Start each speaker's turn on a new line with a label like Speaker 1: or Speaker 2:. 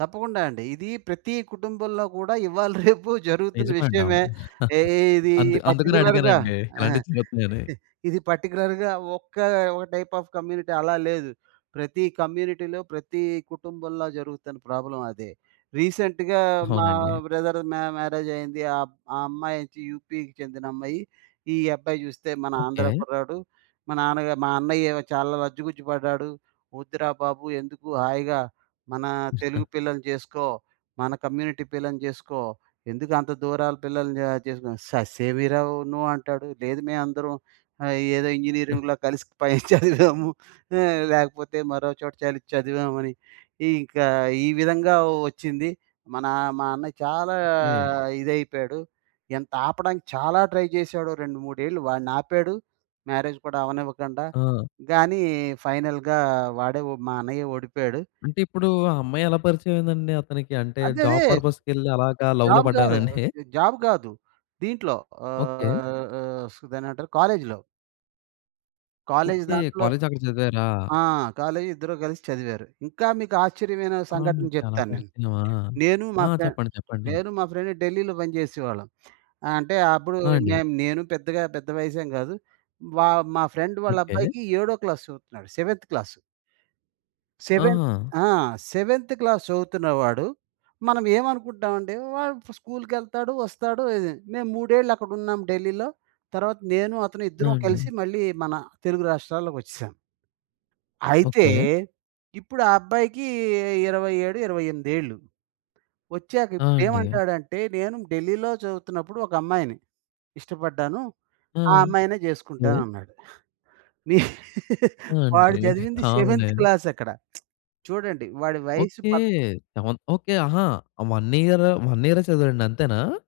Speaker 1: తప్పకుండా అండి. ఇది ప్రతీ కుటుంబంలో గూడా ఇవాళ రేపు జరుగుతున్న
Speaker 2: నిజమండి.
Speaker 1: విషయమే.
Speaker 2: అవును.
Speaker 1: ఎ ఇది
Speaker 2: అందు అందుకనే
Speaker 1: పర్టిక్యులర్‌గా
Speaker 2: అడిగానండి
Speaker 1: ఆహ్,
Speaker 2: ఇలాంటియి జరుగుతున్నాయని.
Speaker 1: ఇది పర్టిక్యులర్‌గా ఒక్క ఒక టైప్ ఆఫ్ కమ్యూనిటీ అలా లేదు. ప్రతీ కమ్యూనిటీలో, ప్రతీ కుటుంబంలో జరుగుతున్న ప్రాబ్లమ్ అదే. రీసెంట్‌గా మా
Speaker 2: అవునండి.
Speaker 1: బ్రదర్ మ్యా మ్యారేజ్ అయింది. ఆ ఆ అమ్మాయోచ్చి యు‌పి‌కి చెందిన అమ్మాయి, ఈ అబ్బాయి చూస్తే మన ఆంధ్ర
Speaker 2: ఓకే.
Speaker 1: కుర్రాడు. మా నాన్నగా మా అన్నయ్యేమో చాలా లజ్జుగుజ్జు పడ్డాడు. వద్దురా బాబు ఎందుకు హాయిగా, మన తెలుగు పిల్లని జేసుకో, మన కమ్యూనిటీ పిల్లని జేసుకో, ఎందుకు అంత దూరాల పిల్లని ఆహ్, చేసుకో ససే‌మి‌రా నో అంటాడు. లేదు మేమందరం ఆహ్, ఏదో
Speaker 2: ఆ!
Speaker 1: ఇంజినీరింగులో కలిసి పైన చదివాము. ఆ లేకపోతే మరోచోట చలి చదివామని. ఈ ఇంకా ఈ విధంగా వచ్చింది. మన మా అన్న చాలా
Speaker 2: ఏ
Speaker 1: ఇదైపోయాడు. ఎంత ఆపడానికి చాలా ట్రై చేసాడు. 2, 3 ఏళ్ళు వాడ్ని ఆపాడు, మ్యారేజ్ కూడా అవ్వనివ్వకుండా.
Speaker 2: ఆ!
Speaker 1: గానీ ఫైనల్‌గా వాడే వొ మా అన్నయ్యే ఓడిపోయాడు.
Speaker 2: అంటే ఇప్పుడూ ఆ అమ్మాయి ఎలా పరిచయమయిందండి అతనికి? అంటే
Speaker 1: అదే అదే
Speaker 2: జాబ్ పర్పసుకెళ్ళి అలాగా లవ్‌లో
Speaker 1: జాబ్ గాదు.
Speaker 2: పడ్డారండి?
Speaker 1: ఆహ్, జాబ్ గాదు. దీంట్లో
Speaker 2: ఓకే.
Speaker 1: ఆహ్, ఆహ్, సు దాన్నేమంటారు కాలేజిలో. College
Speaker 2: okay.
Speaker 1: దాంట్లో
Speaker 2: కాలేజక్కడ చదివారా?
Speaker 1: ఆ! కాలేజి ఇద్దరు కలిసి చదివారు. ఇంకా మీకు ఆశ్చర్యమైన
Speaker 2: అవును.
Speaker 1: సంఘటన
Speaker 2: అలా
Speaker 1: చెప్తానేను.
Speaker 2: పరిచయమా!
Speaker 1: నేను
Speaker 2: ఆ!
Speaker 1: మా ఫ్రెం
Speaker 2: చెప్పండి చెప్పండి.
Speaker 1: నేను మా ఫ్రెండ్ ఢిల్లీలో పనిచేసేవాళ్ళం. అంటే అప్పుడు
Speaker 2: ఆ! అండి.
Speaker 1: మేము నేను పెద్దగా పెద్ద వయసేంకాదు. వా మా ఫ్రెండ్
Speaker 2: ఓకే.
Speaker 1: వాళ్ళబ్బాయికి ఏడో క్లాసు చదువుతున్నాడు సెవెంత్ క్లాస్. సెవెంత్
Speaker 2: ఆహా!
Speaker 1: ఆ! సెవెంత్ క్లాస్ చదువుతున్నవాడు, మనం ఏమనుకుంటామంటే వాడు స్కూలుకెళ్తాడు, వస్తాడు ఇది. మేము 3 ఏళ్ళు అక్కడున్నాం ఢిల్లీలో. తర్వాత నేను అతను
Speaker 2: ఆ!
Speaker 1: ఇద్దరం కలిసి
Speaker 2: అండీ.
Speaker 1: మళ్ళీ మన తెలుగు రాష్ట్రాల్లోకి వచ్చేసాం. అయితే
Speaker 2: ఓకే.
Speaker 1: ఇప్పుడా అబ్బాయికి 27, 28 ఏళ్ళు వచ్చాక
Speaker 2: ఆ! అండి.
Speaker 1: ఇప్పుడేమంటాడంటే "నేను ఢిల్లీలో చదువుతున్నప్పుడు ఒక అమ్మాయిని ఇష్టపడ్డాను.
Speaker 2: ఆ!
Speaker 1: ఆ అమ్మాయినే
Speaker 2: దె
Speaker 1: చేసుకుంటానన్నాడు." నే
Speaker 2: ఆ! అండి.
Speaker 1: వాడు
Speaker 2: అది
Speaker 1: చదివింది సెవెంత్
Speaker 2: కామనె.
Speaker 1: క్లాసక్కడ చూడండి వాడి వయసు
Speaker 2: ఓకే.
Speaker 1: పద్
Speaker 2: సెవెన్త్ ఓకే. ఆహా! వన్ ఇయర్ వన్ ఇయరే చదివడండి అంతేనా?